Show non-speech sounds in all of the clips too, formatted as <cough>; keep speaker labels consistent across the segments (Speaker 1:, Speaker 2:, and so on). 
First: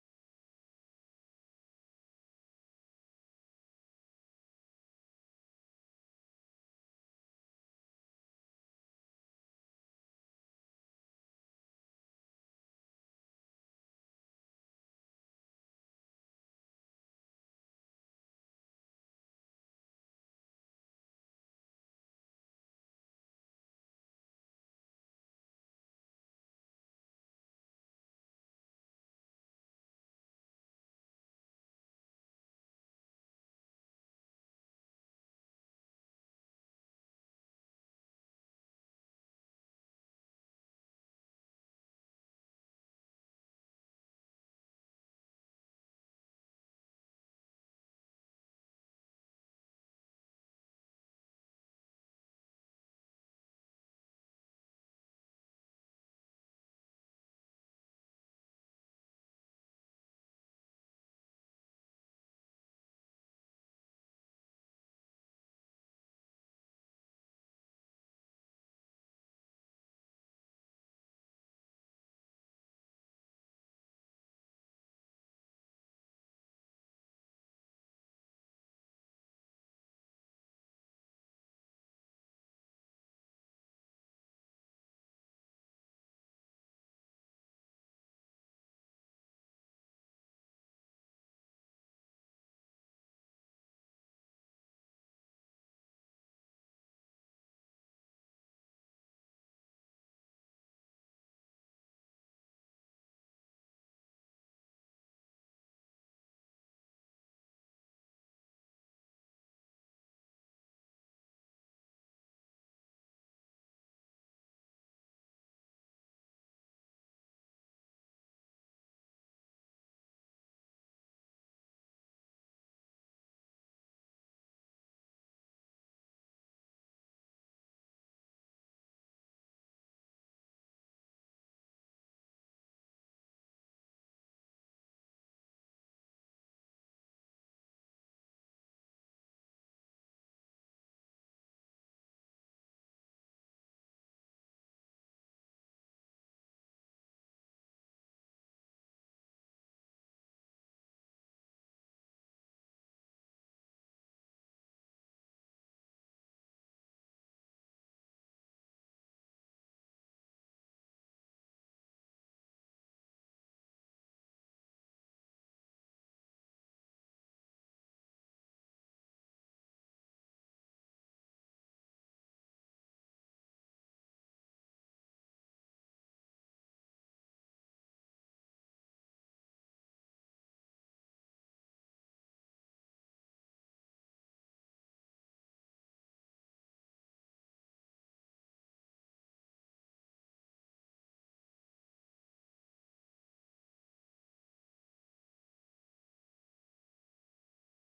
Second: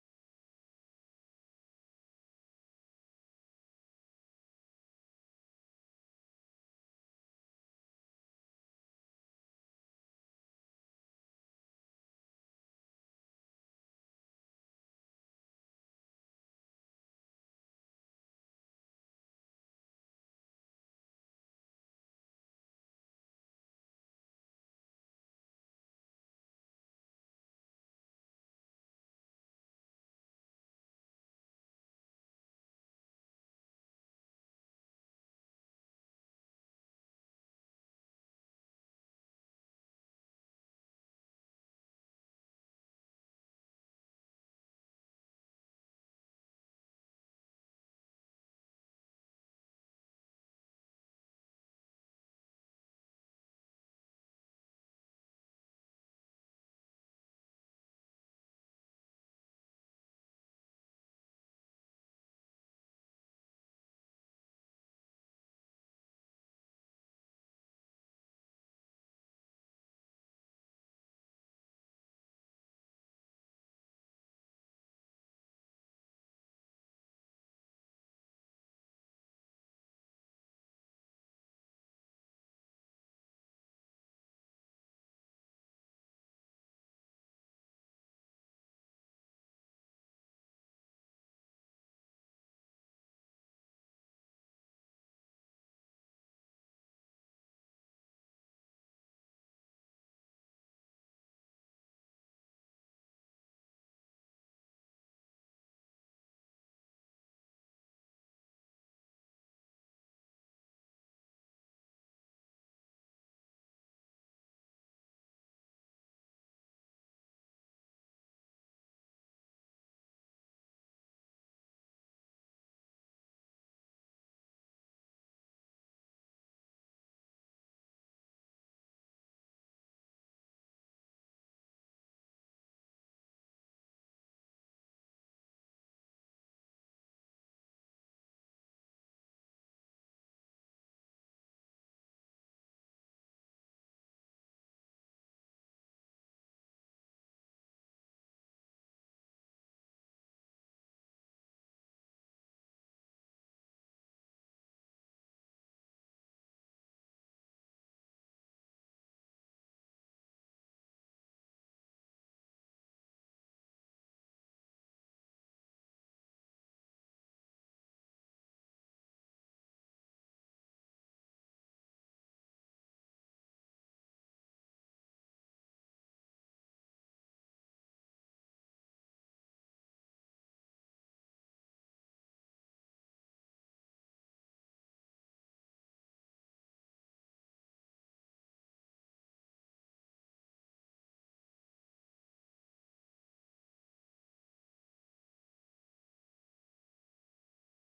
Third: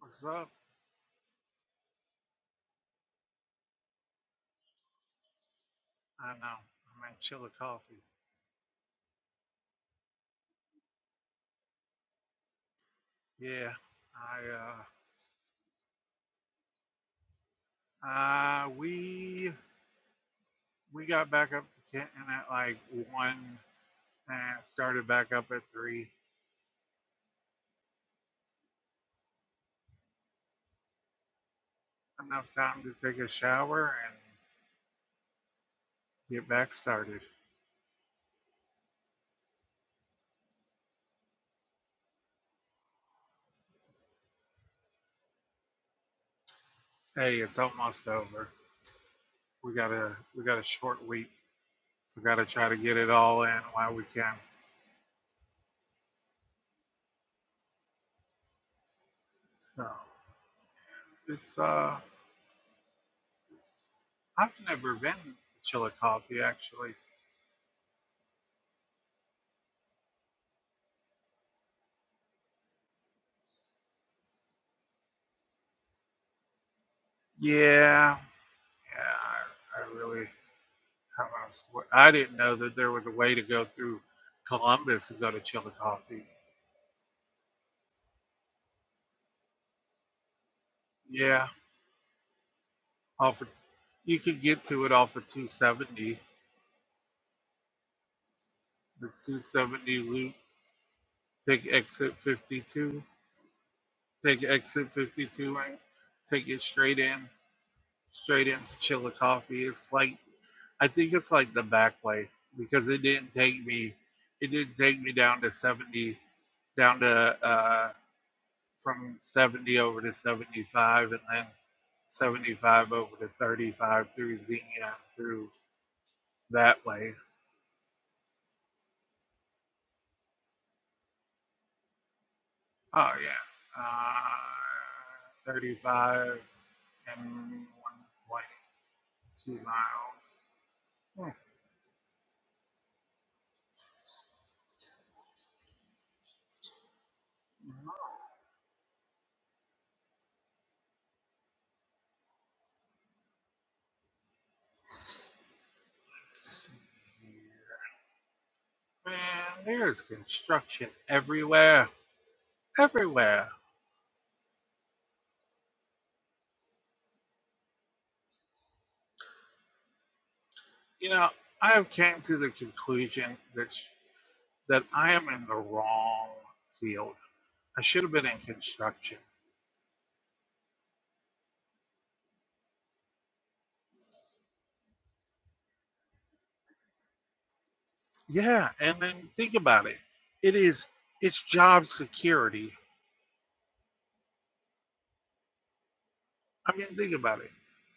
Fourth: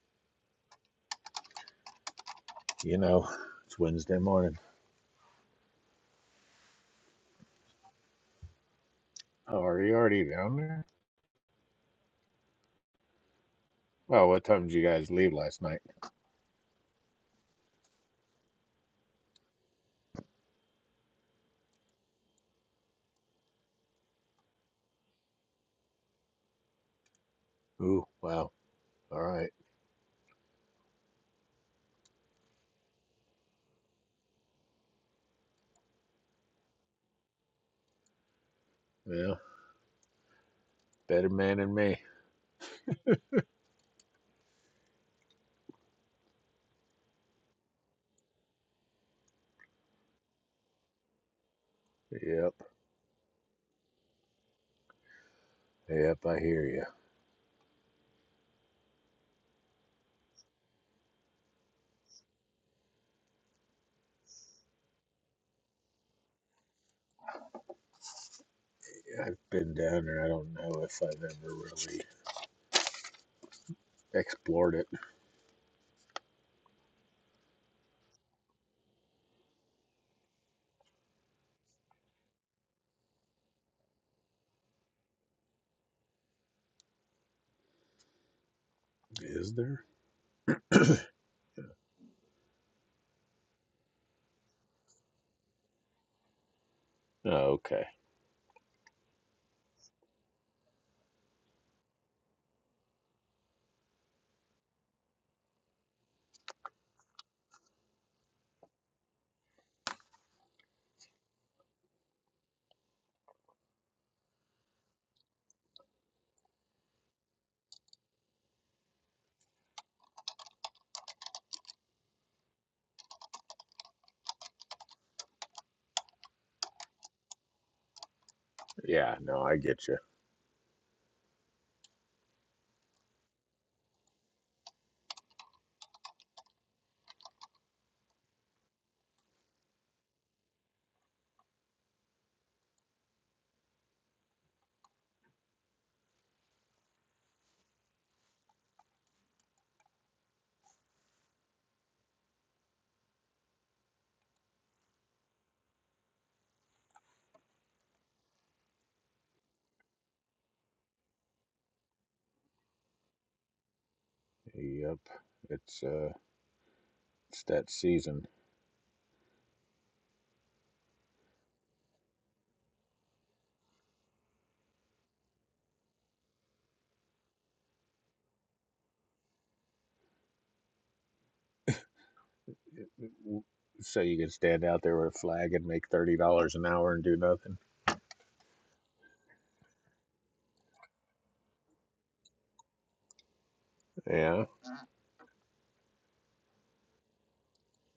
Speaker 1: What's up?
Speaker 2: You know, it's Wednesday morning.
Speaker 1: I know. I'm at Chilla Coffee.
Speaker 2: Oh, are you already down there?
Speaker 1: Yeah,
Speaker 2: Well,
Speaker 1: I
Speaker 2: what time did you
Speaker 1: uh,
Speaker 2: guys leave last night?
Speaker 1: uh, we we got back up to Kenton at like one and started back up at three.
Speaker 2: Ooh, wow. All right.
Speaker 1: Enough time to take a shower and get back started.
Speaker 2: Well, better man than me.
Speaker 1: Hey, it's almost over. We got a we got a short week, so gotta
Speaker 2: Yep,
Speaker 1: try to get it all in while we can.
Speaker 2: yep, I hear you.
Speaker 1: So it's uh, it's I've never been to Chilla Coffee actually.
Speaker 2: Yeah, I've been down there. I don't know if I've ever really explored it.
Speaker 1: Yeah, yeah, I, I really How I swear- I didn't know that there was a way to go through Columbus and go to Chillicothe.
Speaker 2: Is there?
Speaker 1: Yeah, off of, you can get to it off of 270,
Speaker 2: Oh, okay.
Speaker 1: the 270 loop. Take exit 52. Take exit 52 and take it straight in, straight into Chillicothe. It's like I think it's like the back way because it didn't take me, it didn't take me down to 70, down to uh, from 70 over to 75 and then 75 over to 35 through Xenia through that way.
Speaker 2: Yeah, no, I get you.
Speaker 1: Oh, yeah. Uh, 35 and 1.2 miles. Hmm. Let's see here. Man, there's construction everywhere. Everywhere.
Speaker 2: Yep, it's uh, it's that season.
Speaker 1: You know, I have came to the conclusion that, sh- that I am in the wrong field I should have been in construction.
Speaker 2: So you can stand out there with a flag and make thirty dollars an hour and do nothing.
Speaker 1: Yeah, and then think about it. It is it's job security.
Speaker 2: Yeah.
Speaker 1: I mean, think about it.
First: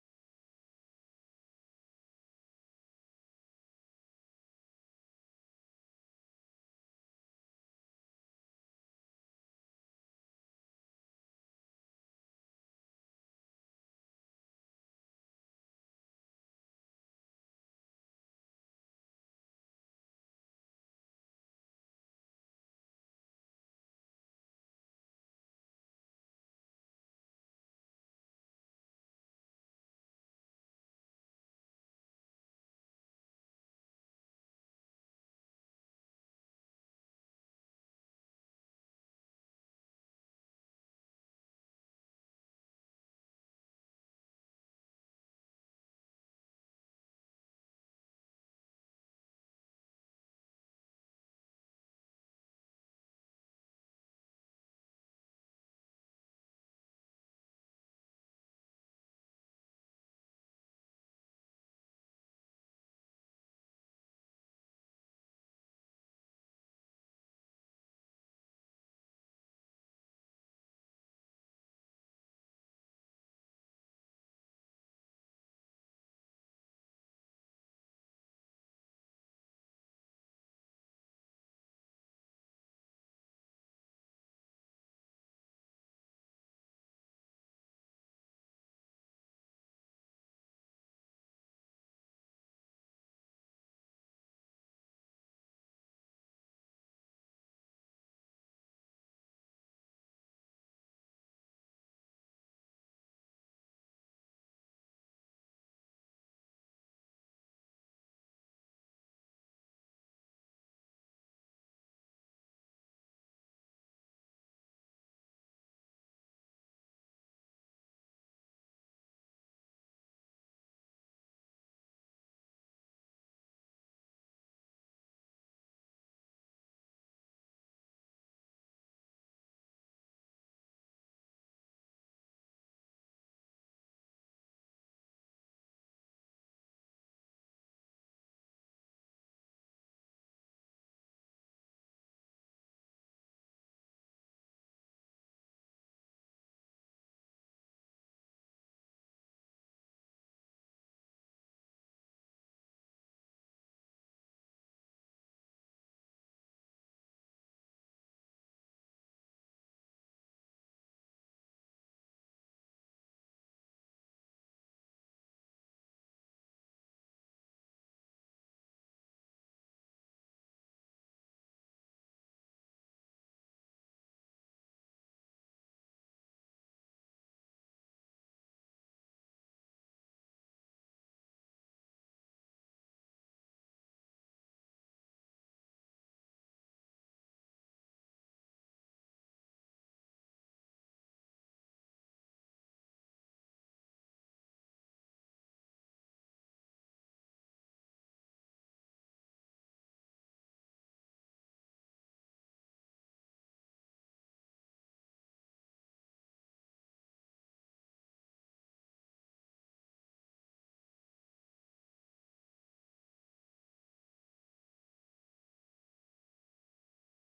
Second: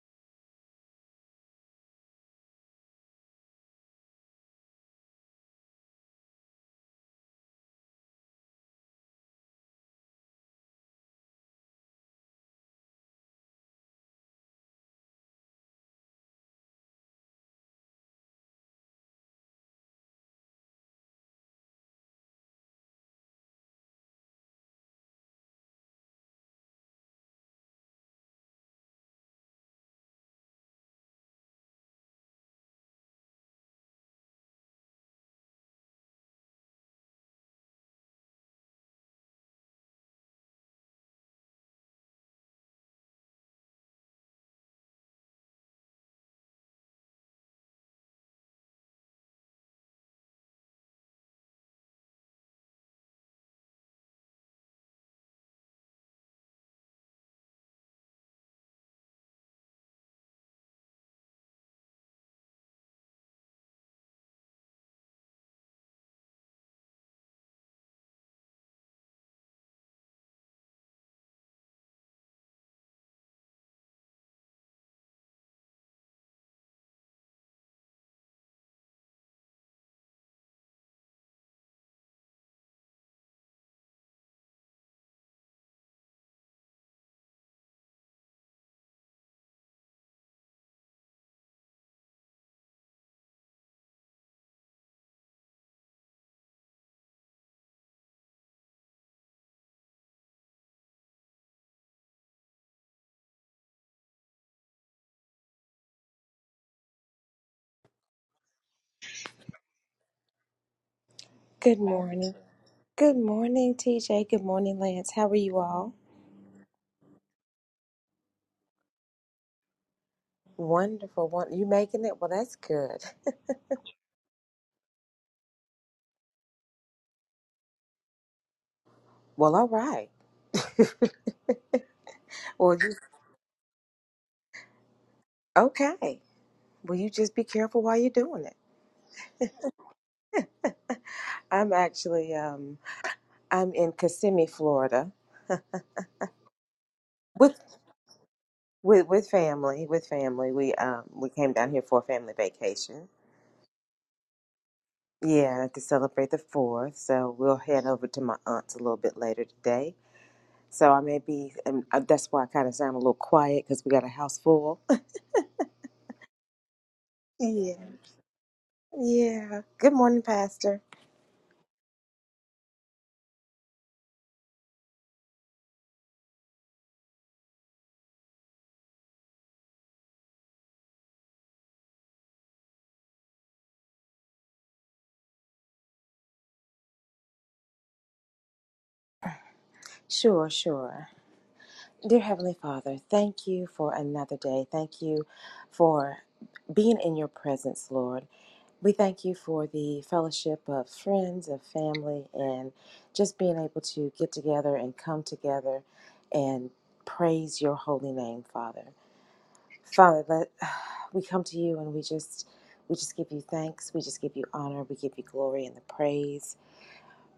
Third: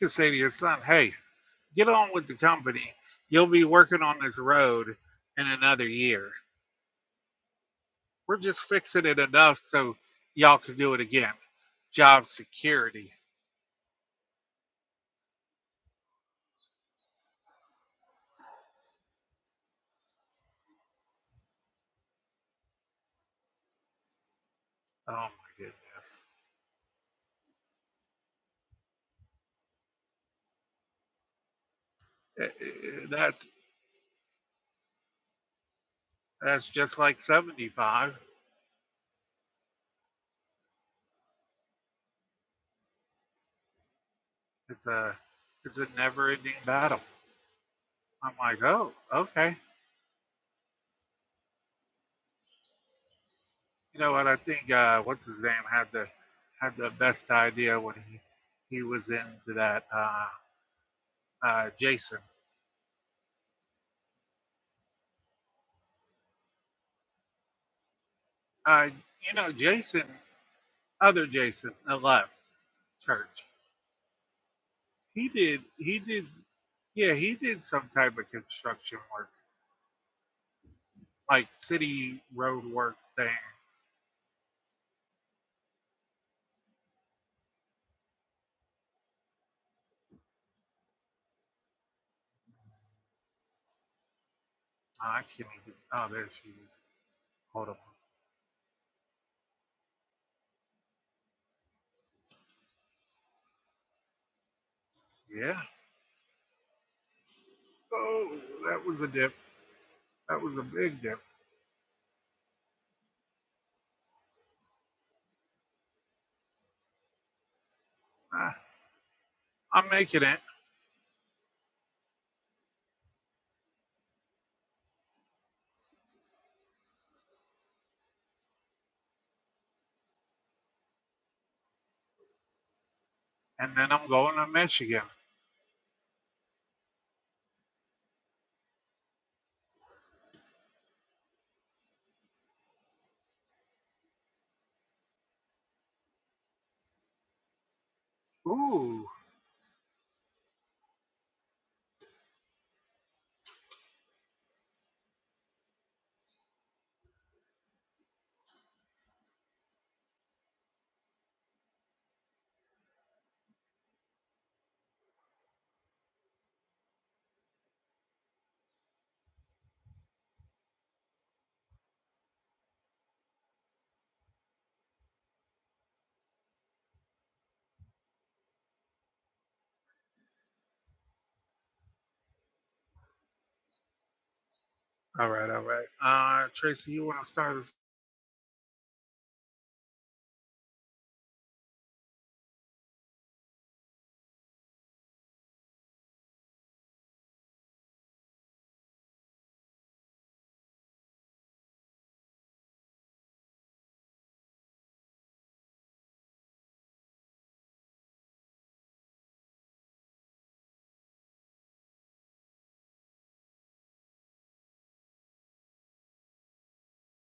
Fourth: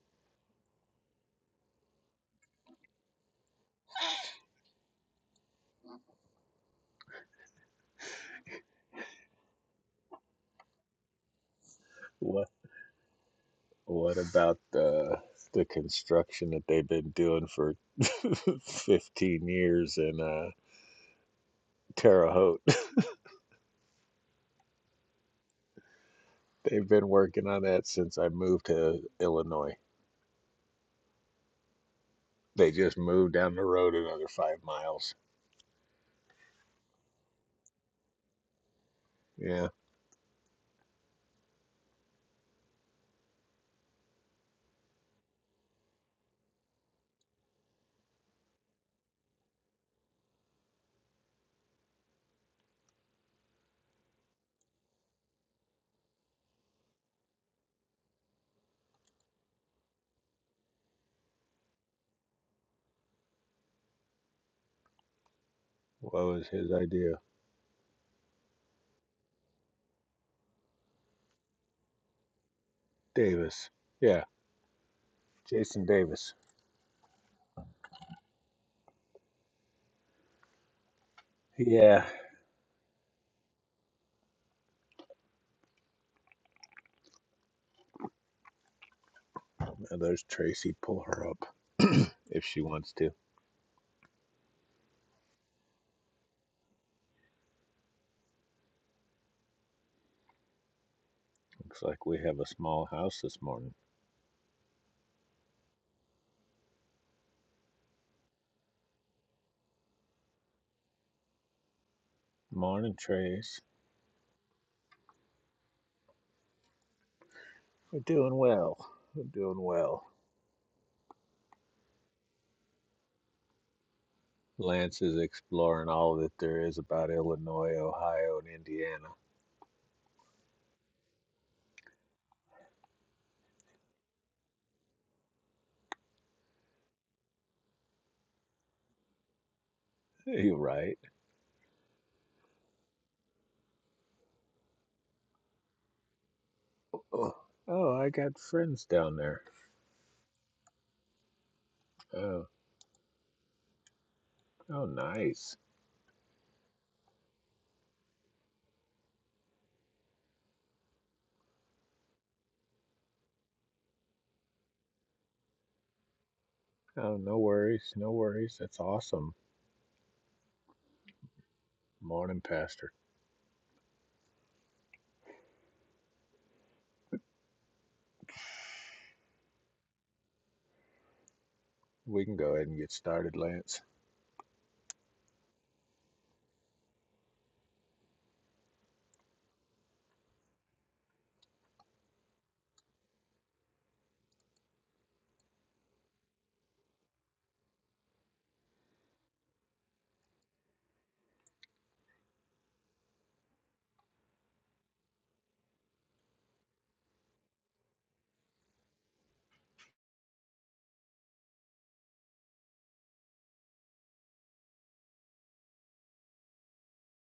Speaker 1: You can say to your son, "Hey, get on with the company. You'll be working on this road in another year. We're just fixing it enough so y'all can do it again." Job
Speaker 2: What?
Speaker 1: security.
Speaker 2: What about the the construction that they've been doing for <laughs> 15 years in uh, Terre Haute? <laughs>
Speaker 1: Oh my goodness,
Speaker 2: They've been working on that since I moved to Illinois.
Speaker 1: Eh,
Speaker 2: They just
Speaker 1: eh, eh,
Speaker 2: moved
Speaker 1: that's
Speaker 2: down the road another five miles.
Speaker 1: that's just like seventy five.
Speaker 2: Yeah,
Speaker 1: It's a it's a never ending battle. I'm like, oh, okay. You know what? I think uh, what's his name had the had the best idea when he he was into that uh, uh, Jason.
Speaker 2: what was his idea?
Speaker 1: Uh, you know, Jason, other Jason that left church.
Speaker 2: Davis. Yeah,
Speaker 1: He did
Speaker 2: Jason
Speaker 1: he did
Speaker 2: Davis.
Speaker 1: yeah he did some type of construction work like
Speaker 2: Yeah,
Speaker 1: city road work thing.
Speaker 2: now there's Tracy. Pull her up <clears throat> if she wants to.
Speaker 1: I can't even. Oh, there she is. Hold on.
Speaker 2: Looks like we have a small house this morning.
Speaker 1: Yeah. Oh, that was a dip. That was a big dip.
Speaker 3: Good morning.
Speaker 2: Morning,
Speaker 3: Good
Speaker 2: Trace.
Speaker 3: morning, TJ. Good morning, Lance. How are you all?
Speaker 2: We're doing
Speaker 1: Ah,
Speaker 2: well. We're doing
Speaker 1: I'm
Speaker 2: well.
Speaker 1: making it,
Speaker 3: Wonderful. Won- You making it? Well, that's good.
Speaker 2: Lance is exploring all that there is about Illinois, Ohio, and Indiana.
Speaker 3: Well, all right. Well, you,
Speaker 1: and then I'm going to Michigan.
Speaker 3: okay. Well, you just be careful while you're doing it.
Speaker 2: You're right.
Speaker 3: I'm actually, um, I'm in Kissimmee, Florida,
Speaker 2: Oh,
Speaker 3: with
Speaker 2: oh, I got friends
Speaker 3: with
Speaker 1: Ooh.
Speaker 2: down
Speaker 3: with
Speaker 2: there.
Speaker 3: family. With family, we um we came down here for a family
Speaker 2: Oh,
Speaker 3: vacation.
Speaker 2: oh, nice.
Speaker 3: Yeah, to celebrate the fourth. So we'll head over to my aunt's a little bit later today. So I may be, and uh, that's why I kind of sound a little quiet because we got a house full.
Speaker 2: Oh, no
Speaker 3: Yeah,
Speaker 2: worries, no worries. That's awesome.
Speaker 3: yeah. Good morning, Pastor.
Speaker 2: Morning, Pastor. We can go ahead and get started, Lance.
Speaker 1: All right, all right. Uh, Tracy, you want to start us?
Speaker 3: Sure, sure. Dear Heavenly Father, thank you for another day. Thank you for being in your presence, Lord. We thank you for the fellowship of friends, of family, and just being able to get together and come together and praise your holy name, Father. Father, let <sighs> we come to you and we just we just give you thanks, we just give you honor, we give you glory and the praise.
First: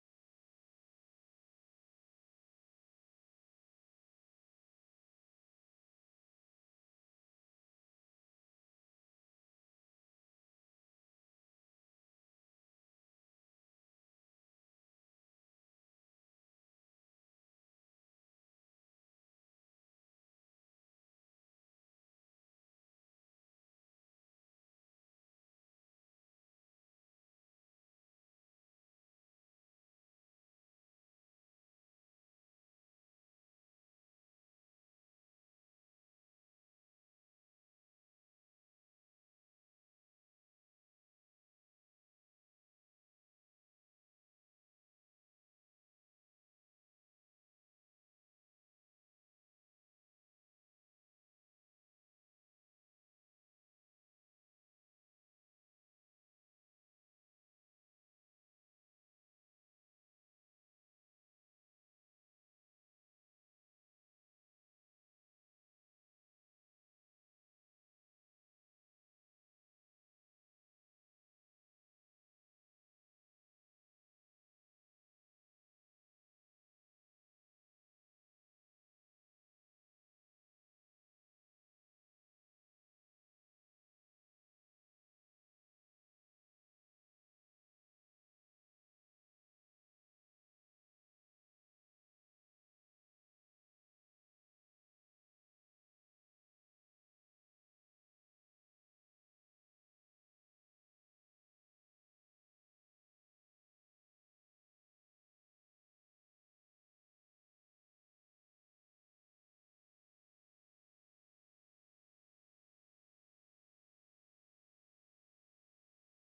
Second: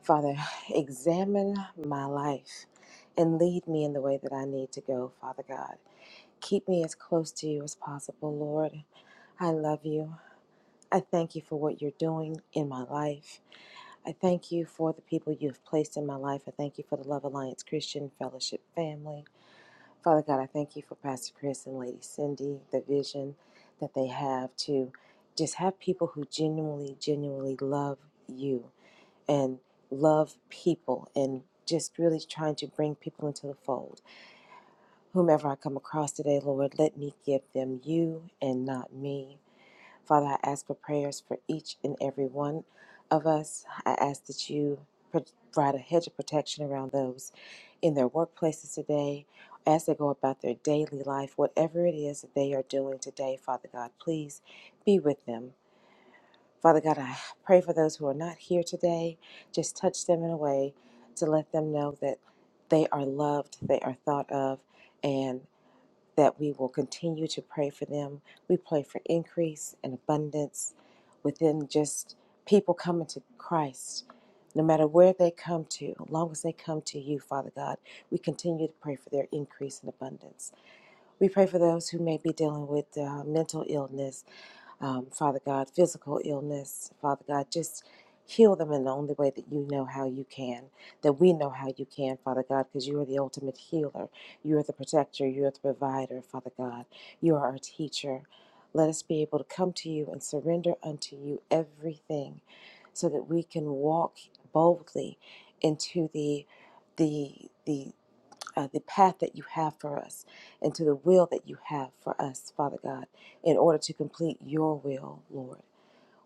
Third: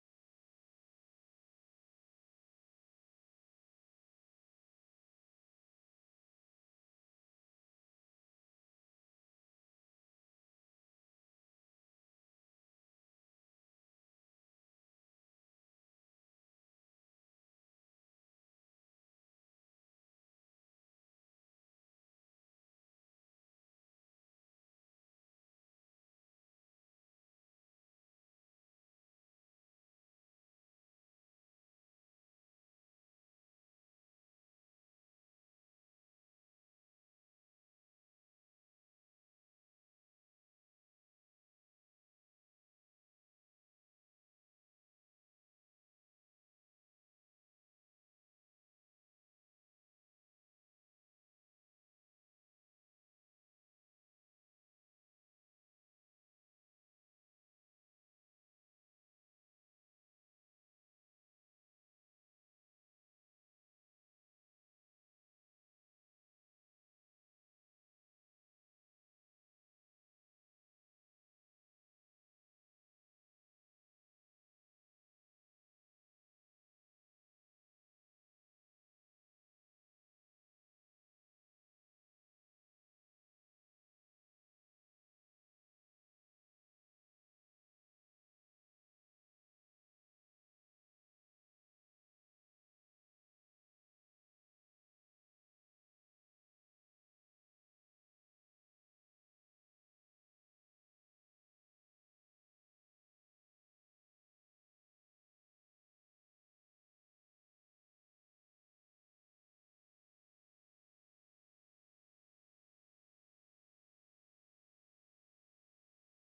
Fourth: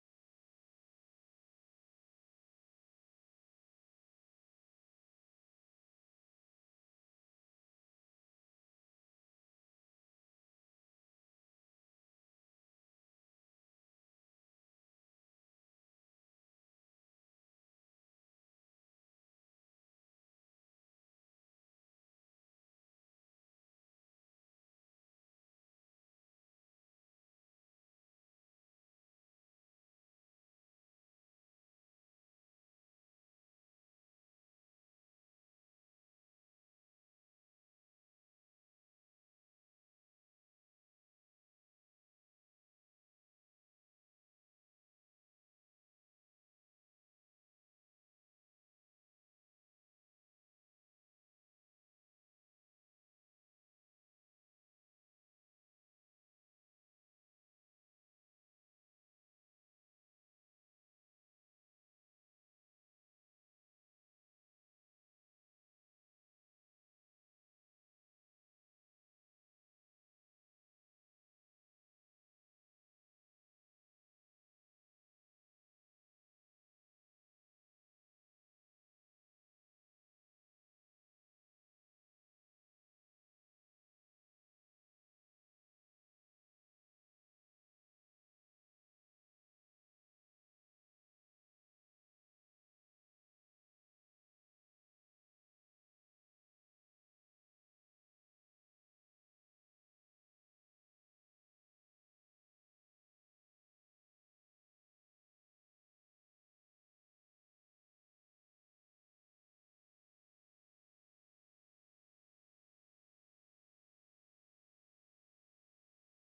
Speaker 3: Father, examine my life and lead me in the way that I need to go, Father God. Keep me as close to you as possible, Lord. I love you. I thank you for what you're doing in my life. I thank you for the people you have placed in my life. I thank you for the Love Alliance Christian Fellowship family. Father God, I thank you for Pastor Chris and Lady Cindy, the vision that they have to just have people who genuinely, genuinely love you and love people and just really trying to bring people into the fold. Whomever I come across today, Lord, let me give them you and not me. Father, I ask for prayers for each and every one of us. I ask that you provide a hedge of protection around those in their workplaces today as they go about their daily life, whatever it is that they are doing today, Father God, please be with them. Father God, I pray for those who are not here today. Just touch them in a way to let them know that they are loved, they are thought of, and that we will continue to pray for them. We pray for increase and abundance within just people coming to Christ. No matter where they come to, as long as they come to you, Father God, we continue to pray for their increase and abundance. We pray for those who may be dealing with uh, mental illness um, Father God, physical illness, Father God, just heal them in the only way that you know how you can, that we know how you can, Father God, because you are the ultimate healer. You are the protector. You are the provider, Father God. You are our teacher. Let us be able to come to you and surrender unto you everything so that we can walk boldly into the the the uh, the path that you have for us and to the will that you have for us, Father God, in order to complete your will, Lord.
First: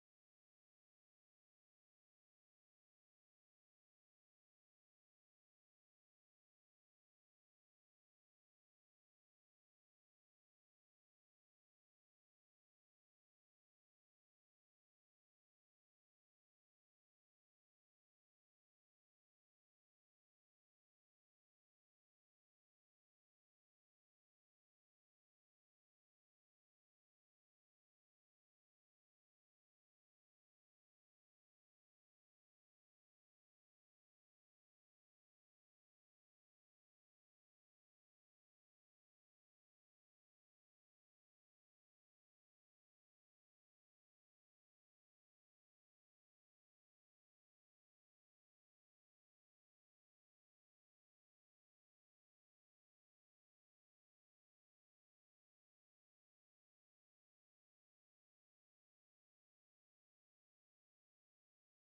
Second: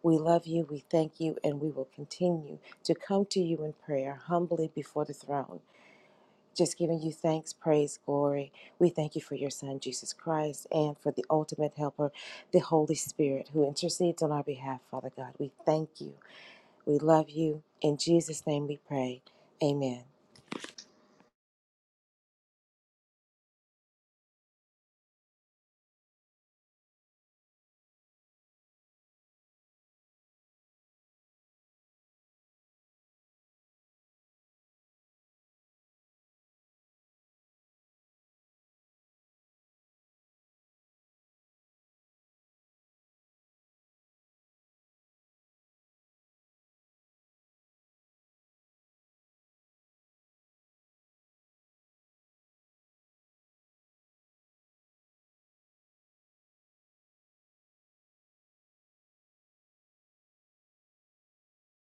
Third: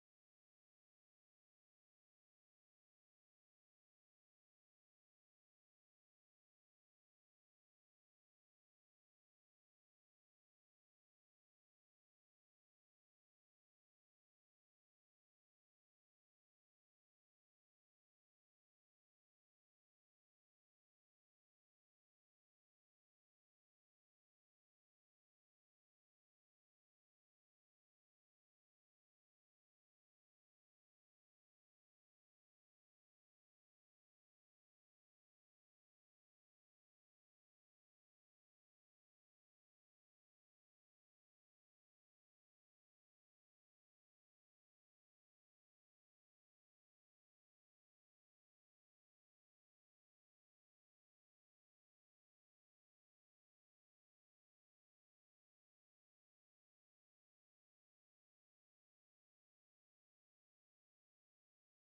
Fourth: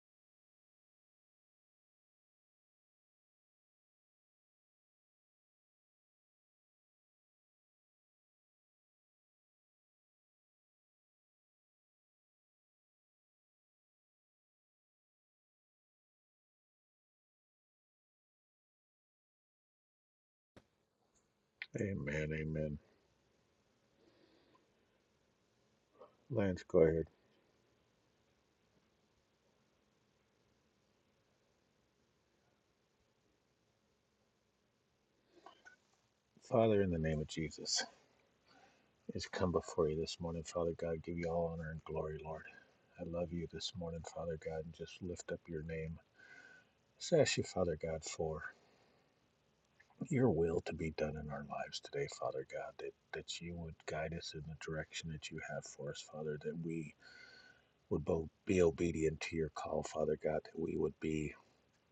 Speaker 3: We love you, we thank you, and we will continue to come to you in prayer humbly before the throne, just giving you thanks, praise, glory. We thank you for your Son, Jesus Christ, and for the ultimate helper, the Holy Spirit, who intercedes on our behalf, Father God. We thank you. We love you. In Jesus' name we pray. Amen.
Speaker 2: Amen, amen. Lance, go ahead. Father, in the name of Jesus, it's come before you this morning, Father God. Give you all honor and glory, Lord. I love you this morning, Father God, and just lift up your name. Just ask you, Father God, for your will to be done in our lives today, Father God, that, that you would guide us in the direction that you have for us, Father, that we would both be obedient to your call, Father God, that we would be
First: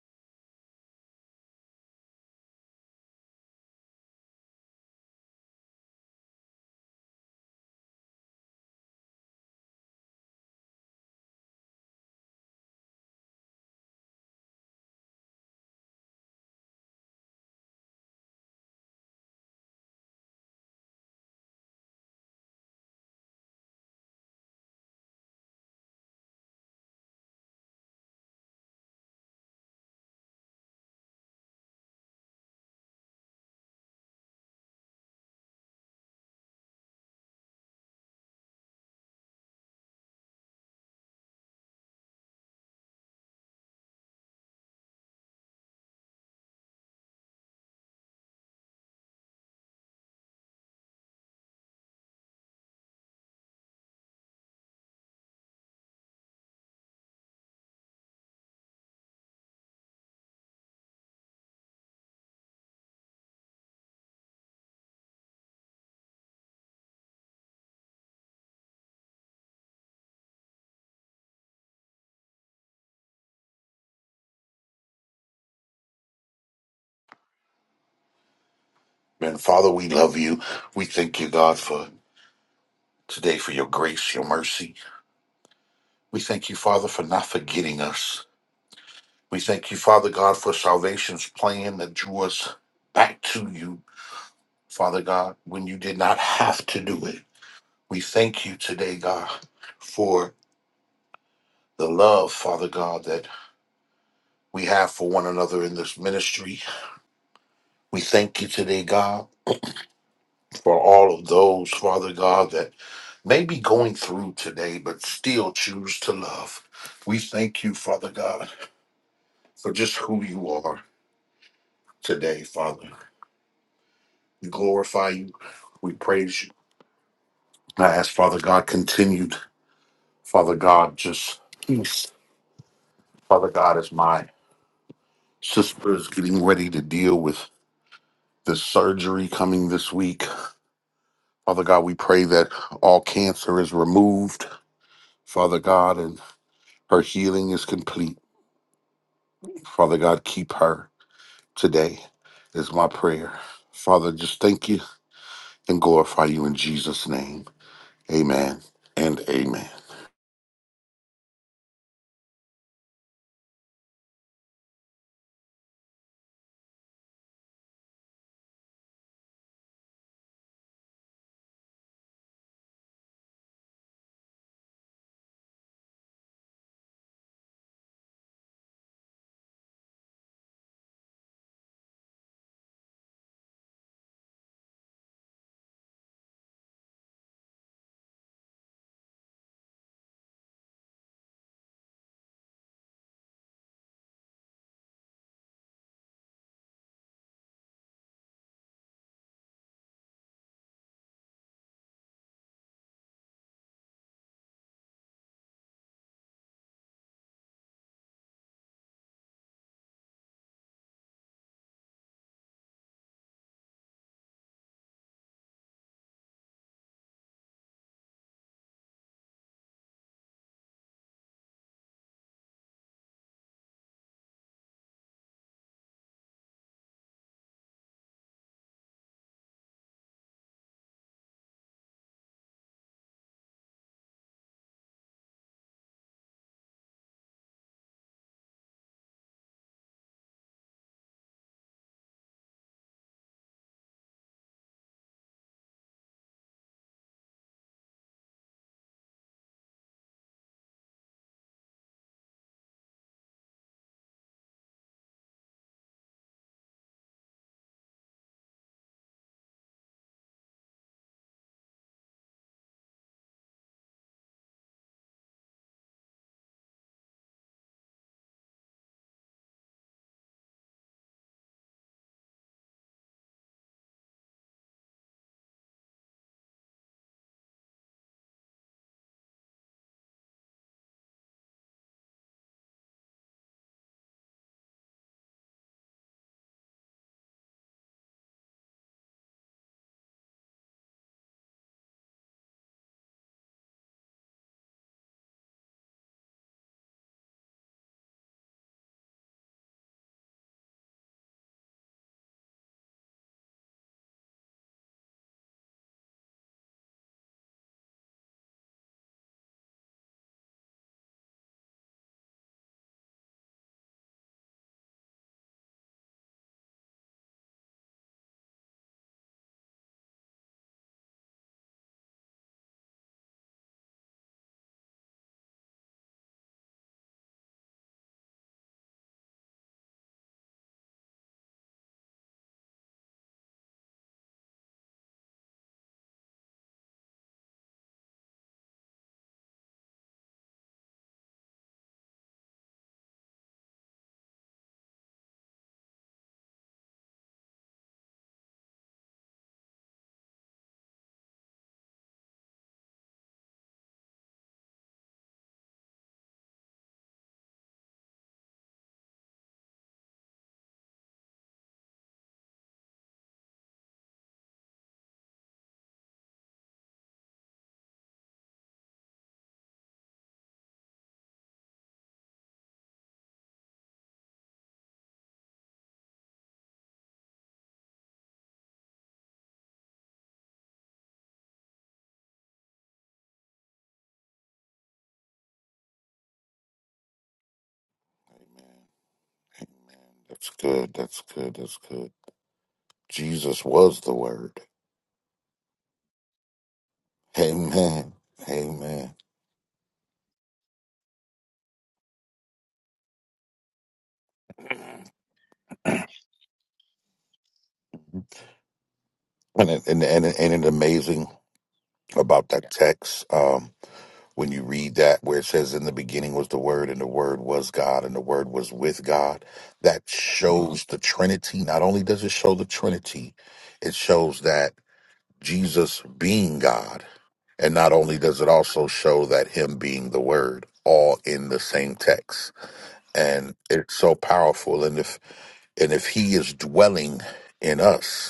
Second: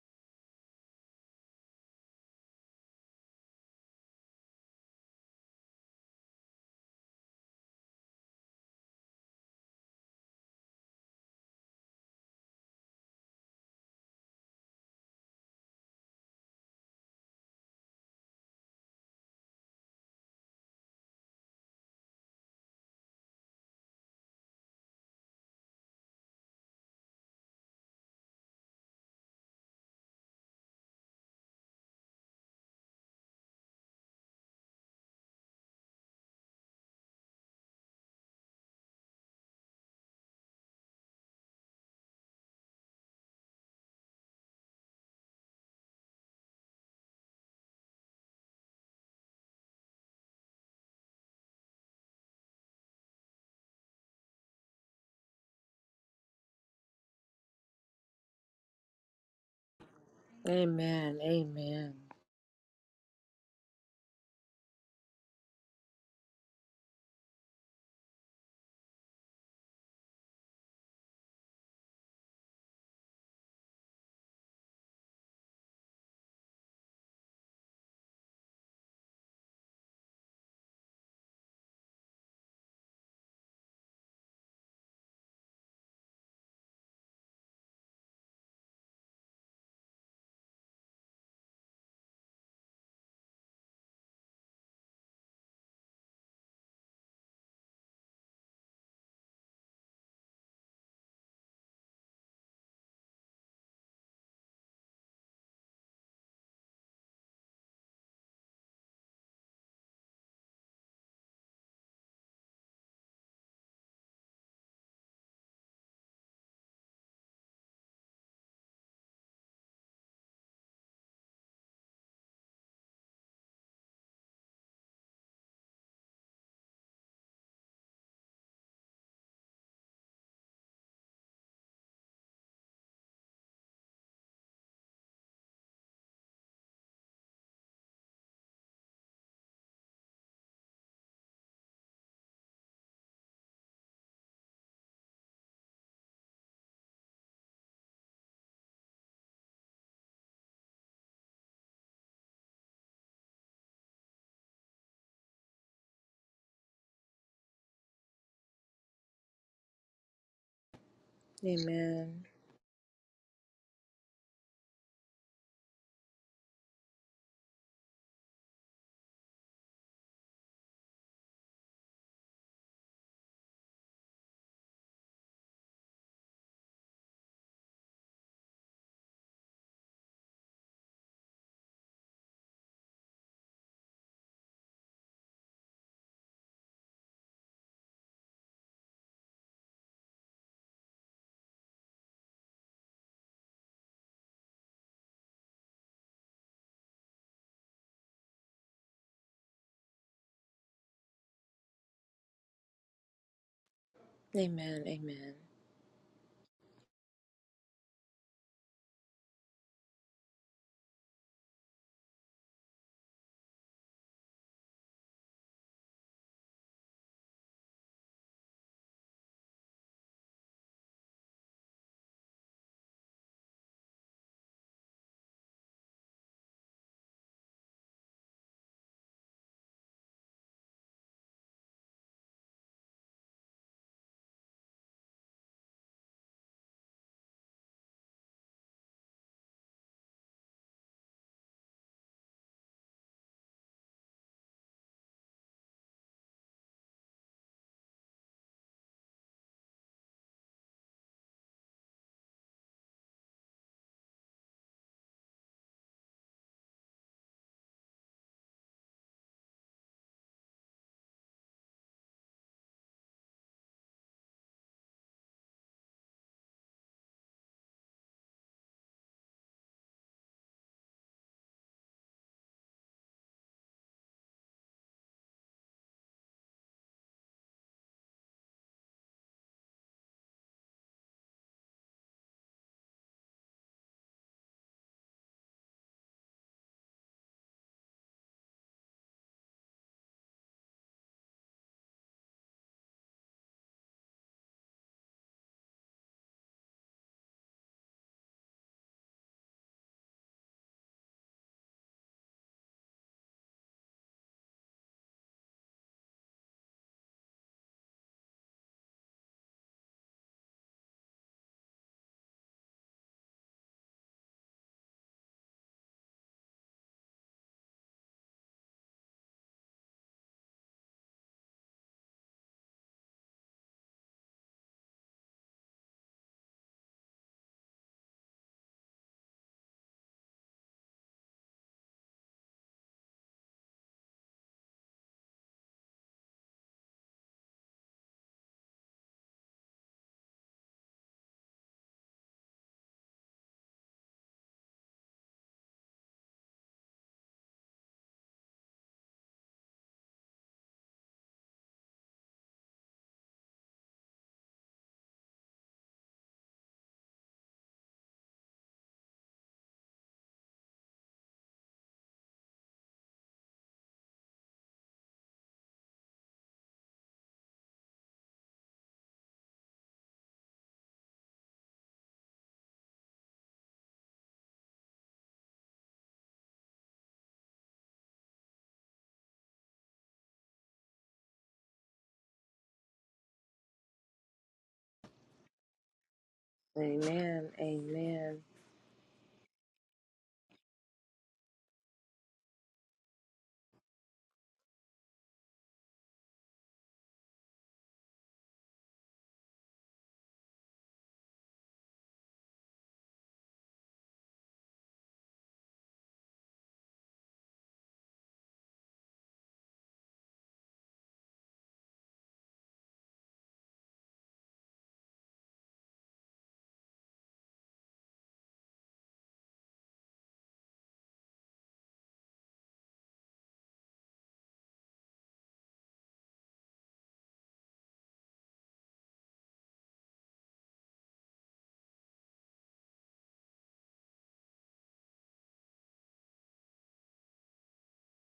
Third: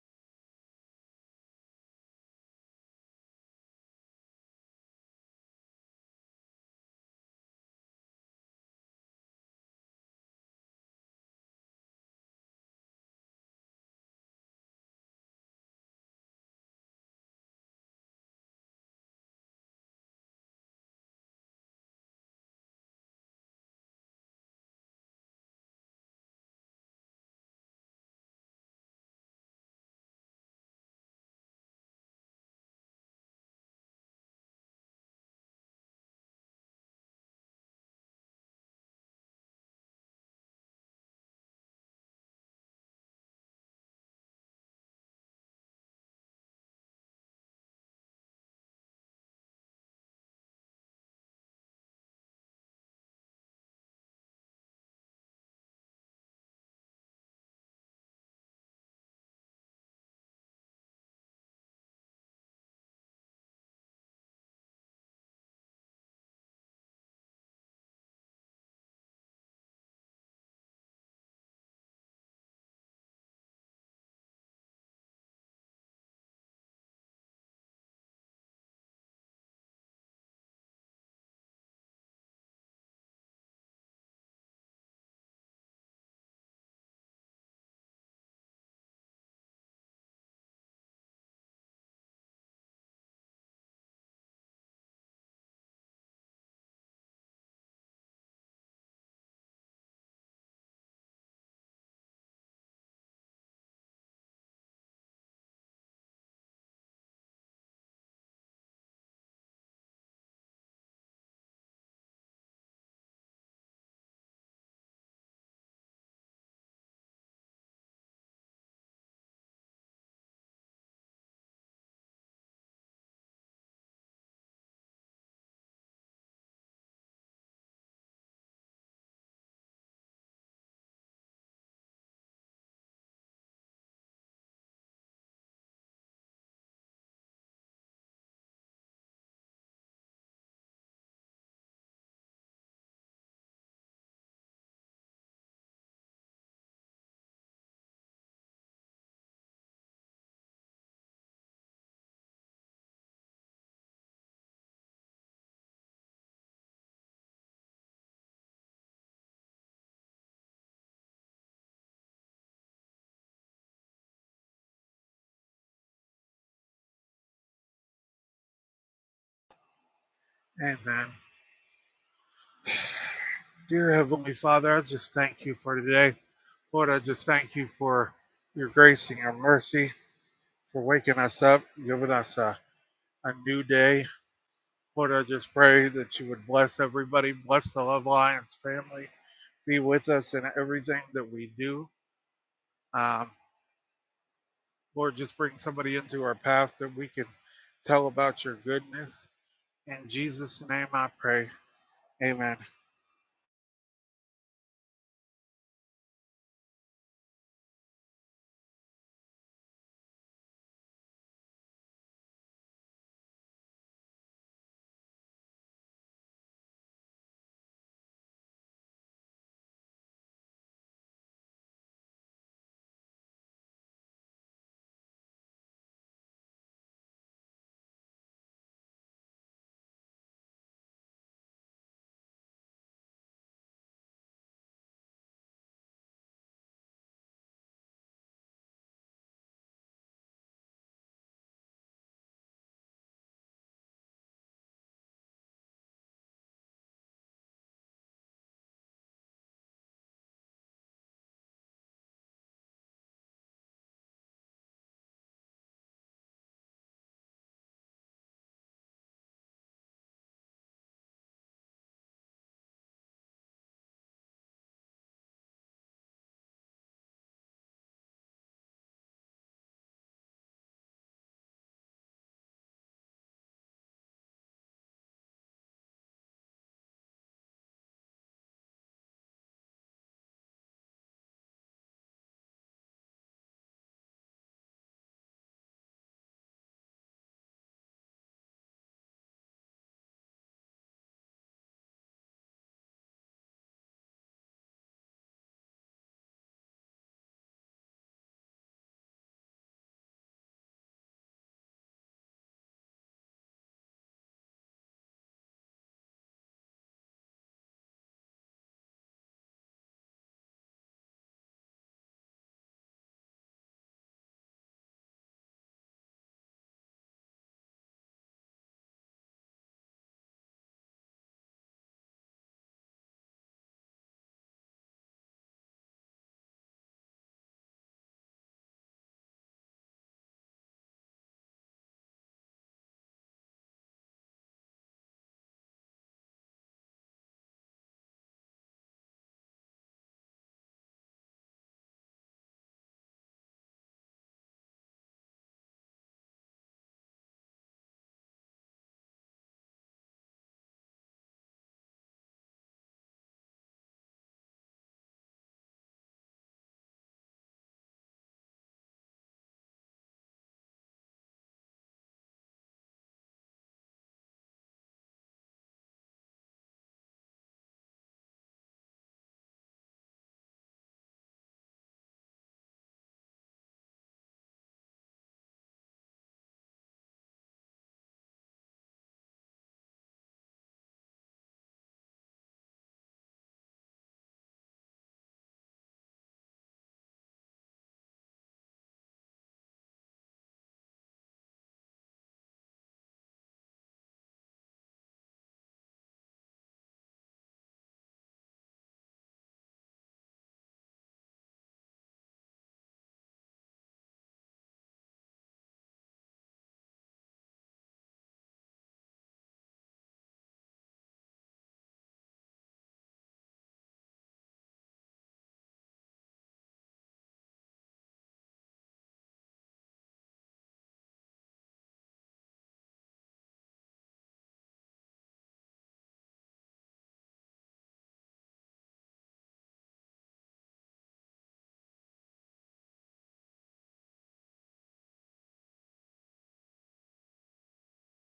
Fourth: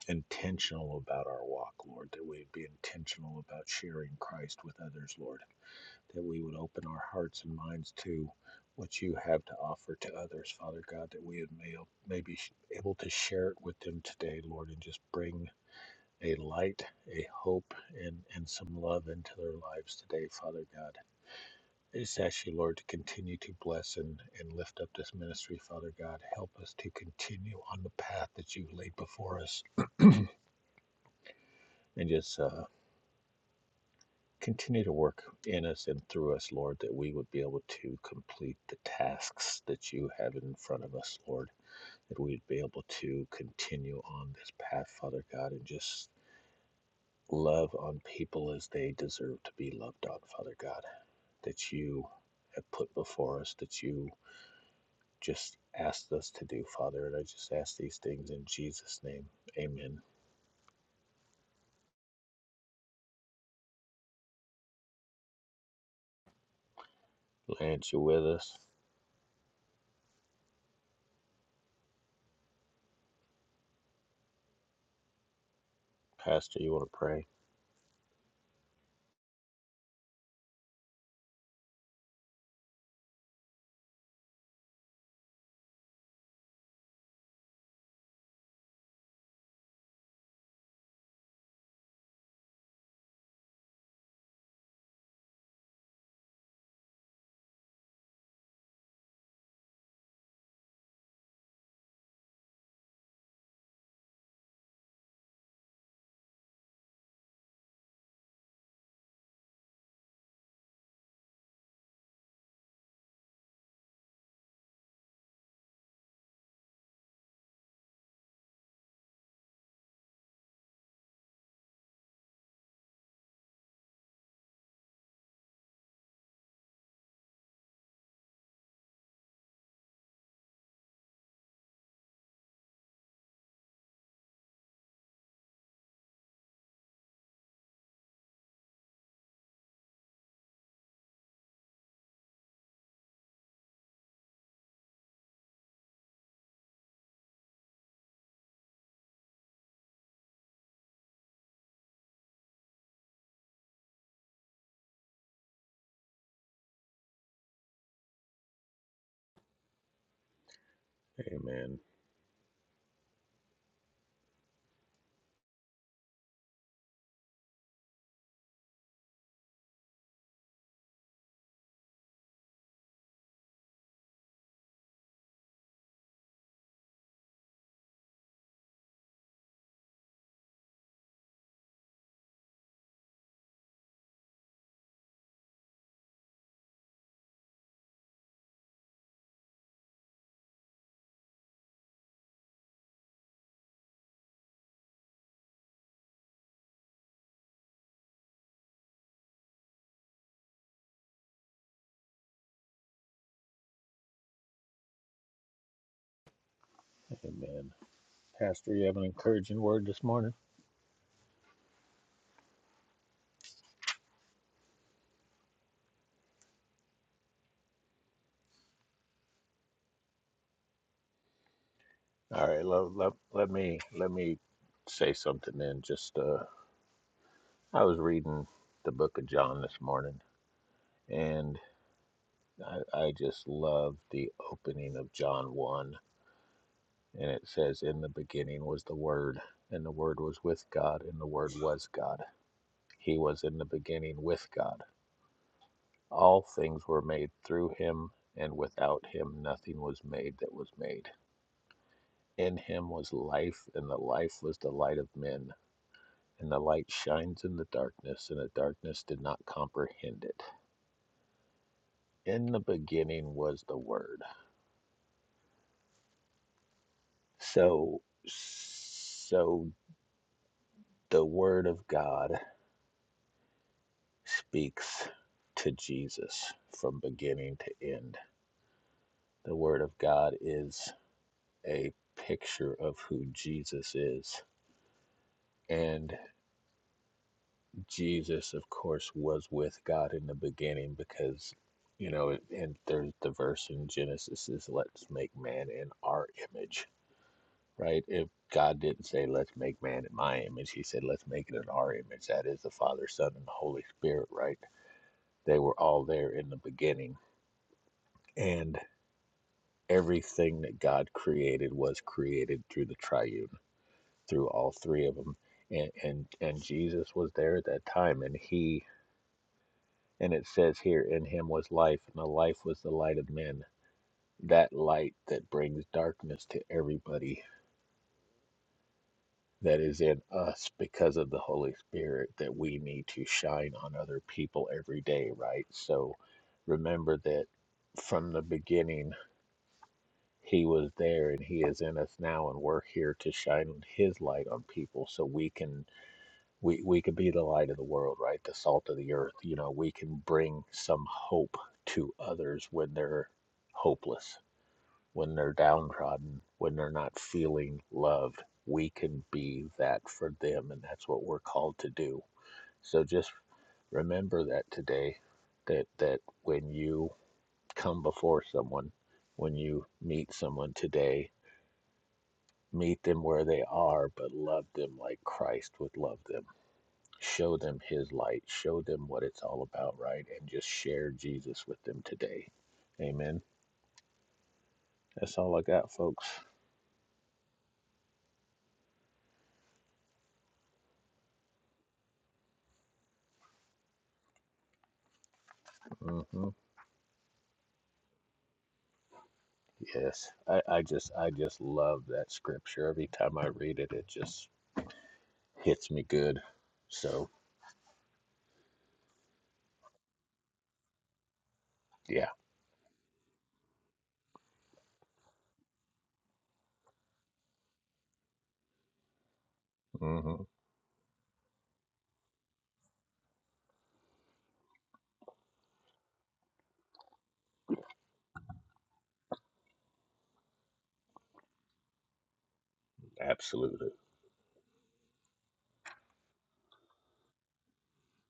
Speaker 2: intentional about our walk, Lord, that we would be intentional about sharing Christ with others, Lord, that we would open our hearts and minds to what you have to offer to others, Father God, that we would may, may be able to share it with them today, Lord, and just bring a light, a hope, and, and some love into their lives today, Father God. I just ask you, Lord, to continue to bless and, and lift up this ministry, Father God. Help us to continue on the path that you've laid before us and just uh, continue to work in us and through us, Lord, that we would be able to complete the tasks that you have in front of us, Lord, that we'd be able to continue on this path, Father God, and just love on people as they deserve to be loved on, Father God. that you have put before us, that you just asked us to do, Father. And I just ask these things in Jesus' name. Amen.
Speaker 3: Amen. Amen.
Speaker 2: Lance, you with us? Pastor, you want to pray?
Speaker 4: And Father, we love you. We thank you, God, for today, for your grace, your mercy. We thank you, Father, for not forgetting us. We thank you, Father God, for salvation's plan that drew us back to you, Father God, when you did not have to do it. We thank you today, God, for the love, Father God, that we have for one another in this ministry. We thank you today, God. for all of those, Father God, that may be going through today, but still choose to love. We thank you, Father God, for just who you are today, Father. We glorify you. We praise you. And I ask, Father God, continued, Father God, just peace. Father God, as my sister is getting ready to deal with this surgery coming this week, Father God, we pray that all cancer is removed, Father God, and her healing is complete. Father God, keep her today, is my prayer. Father, just thank you and glorify you in Jesus' name. Amen and amen.
Speaker 2: Amen.
Speaker 3: Amen.
Speaker 1: Amen. Dear Heavenly Father, I just thank you for today. Lord, I just thank you for your grace and your mercy, for waking us up, giving us a, a new day. Lord, I just pray that you would bless everybody, bless the Love Alliance family, be with us in everything that we do. Um, Lord, just bring somebody into our path that we can tell about your goodness. In Jesus' name I pray. Amen.
Speaker 3: Amen. Amen.
Speaker 2: Amen. Pastor, you have an encouraging word this morning? All right, let, let, let me let me say something then. Just uh I was reading the book of John this morning and I, I just love the opening of John 1 And it says, In the beginning was the Word, and the Word was with God, and the Word was God. He was in the beginning with God. All things were made through him, and without him nothing was made that was made. In him was life, and the life was the light of men. And the light shines in the darkness, and the darkness did not comprehend it. In the beginning was the Word. So, so the Word of God speaks to Jesus from beginning to end. The Word of God is a picture of who Jesus is. And Jesus, of course, was with God in the beginning because, you know, and there's the verse in Genesis is, let's make man in our image, right? If God didn't say, let's make man in my image, he said, let's make it in our image. That is the Father, Son, and the Holy Spirit, right? They were all there in the beginning. And everything that God created was created through the triune, through all three of them. And, and and Jesus was there at that time and he and it says here in him was life and the life was the light of men. That light that brings darkness to everybody that is in us because of the Holy Spirit that we need to shine on other people every day, right? So remember that from the beginning He was there and he is in us now and we're here to shine his light on people so we can we we could be the light of the world, right? The salt of the earth. You know, we can bring some hope to others when they're hopeless, when they're downtrodden, when they're not feeling loved. We can be that for them and that's what we're called to do. So just remember that today that that when you come before someone, when you meet someone today meet them where they are, but love them like Christ would love them. Show them His light, show them what it's all about, right? And just share Jesus with them today. Amen. That's all I got, folks.
Speaker 3: Amen. Amen.
Speaker 4: Amen. Amen. That's good. That's good. That's good. Jesus was the word.
Speaker 2: hmm
Speaker 4: Amen. Amen.
Speaker 2: Yes, I, I just, I just love that scripture. Every time I read it, it just hits me good. So,
Speaker 4: And it- and and, and it amazing
Speaker 2: yeah,
Speaker 4: about that text. um, When you read that, where it says, In the beginning was the Word, and the Word was God, and the Word was with God, that
Speaker 2: hmm
Speaker 4: shows the Trinity. Not only does it show the Trinity, it shows that Jesus being God. And not only does it also show that him being the word all in the same text. And
Speaker 2: absolutely.
Speaker 4: it's so powerful. And if and if he is dwelling in us,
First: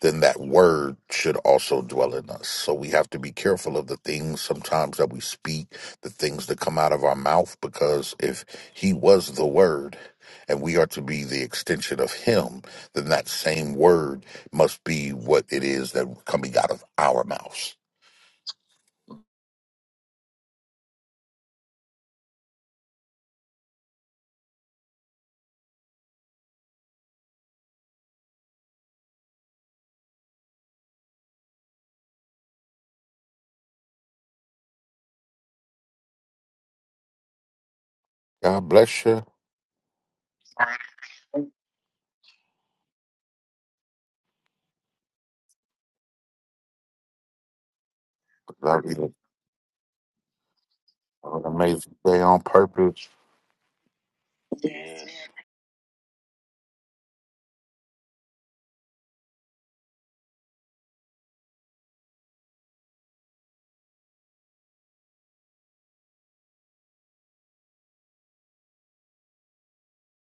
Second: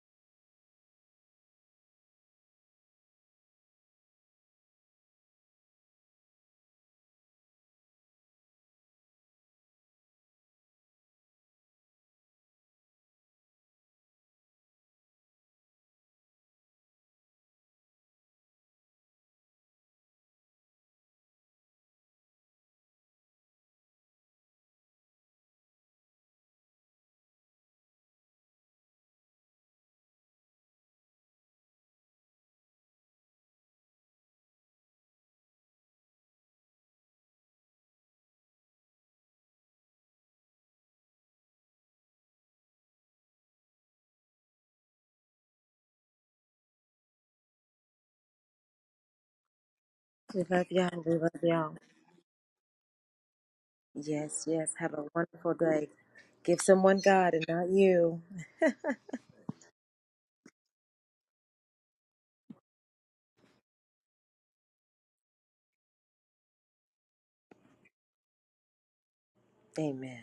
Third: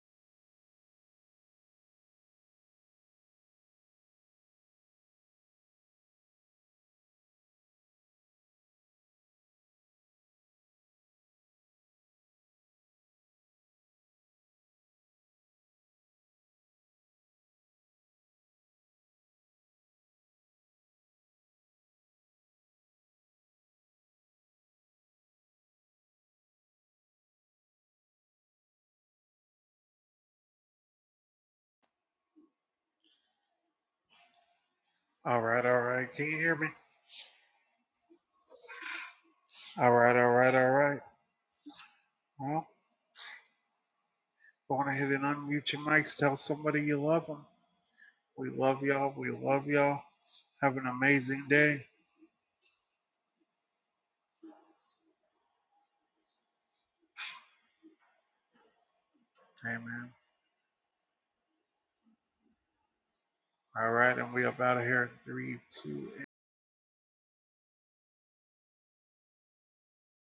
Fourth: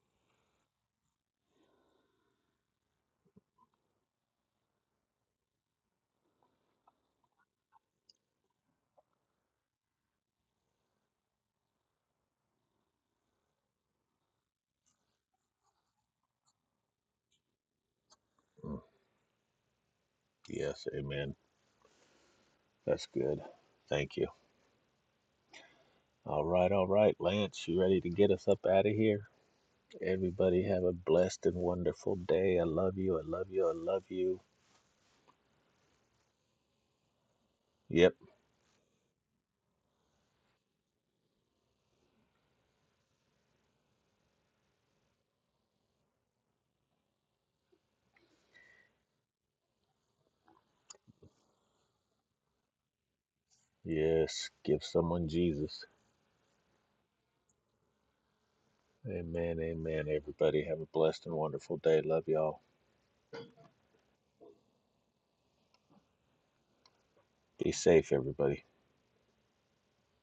Speaker 4: then that word should also dwell in us. So we have to be careful of the things sometimes that we speak, the things that come out of our mouth, because if he was the word and we are to be the extension of him, then that same word must be what it is that coming out of our mouths.
Speaker 2: Mm. Yes, amen. That's good. Thank you. All right, all right, Lance, you ready to get us up out of here? Everybody have a blessed and wonderful day. I love you. I love you. I love you.
Speaker 1: All right, all right. Can you hear me?
Speaker 2: Yep.
Speaker 4: God bless you.
Speaker 1: All right, all right, all right. Well, go on ahead and unmute your mics. Tell somebody you love them. We love
Speaker 4: Love
Speaker 1: y'all.
Speaker 4: you.
Speaker 1: We love y'all.
Speaker 3: We love
Speaker 1: Have an
Speaker 3: y'all. We love
Speaker 4: Have
Speaker 1: amazing
Speaker 4: an
Speaker 3: y'all.
Speaker 1: day.
Speaker 4: amazing day on purpose.
Speaker 3: Yes,
Speaker 2: Yes.
Speaker 3: yes.
Speaker 2: Give
Speaker 3: Have a
Speaker 2: someone
Speaker 3: wonderful
Speaker 2: Jesus.
Speaker 3: day. Give someone God and not you.
Speaker 2: Amen. Amen.
Speaker 1: Amen.
Speaker 2: Everybody have a blessed and wonderful day. Love y'all.
Speaker 1: All right, and we up out of here. Three, two,
Speaker 2: Be safe, everybody.
Speaker 3: Amen.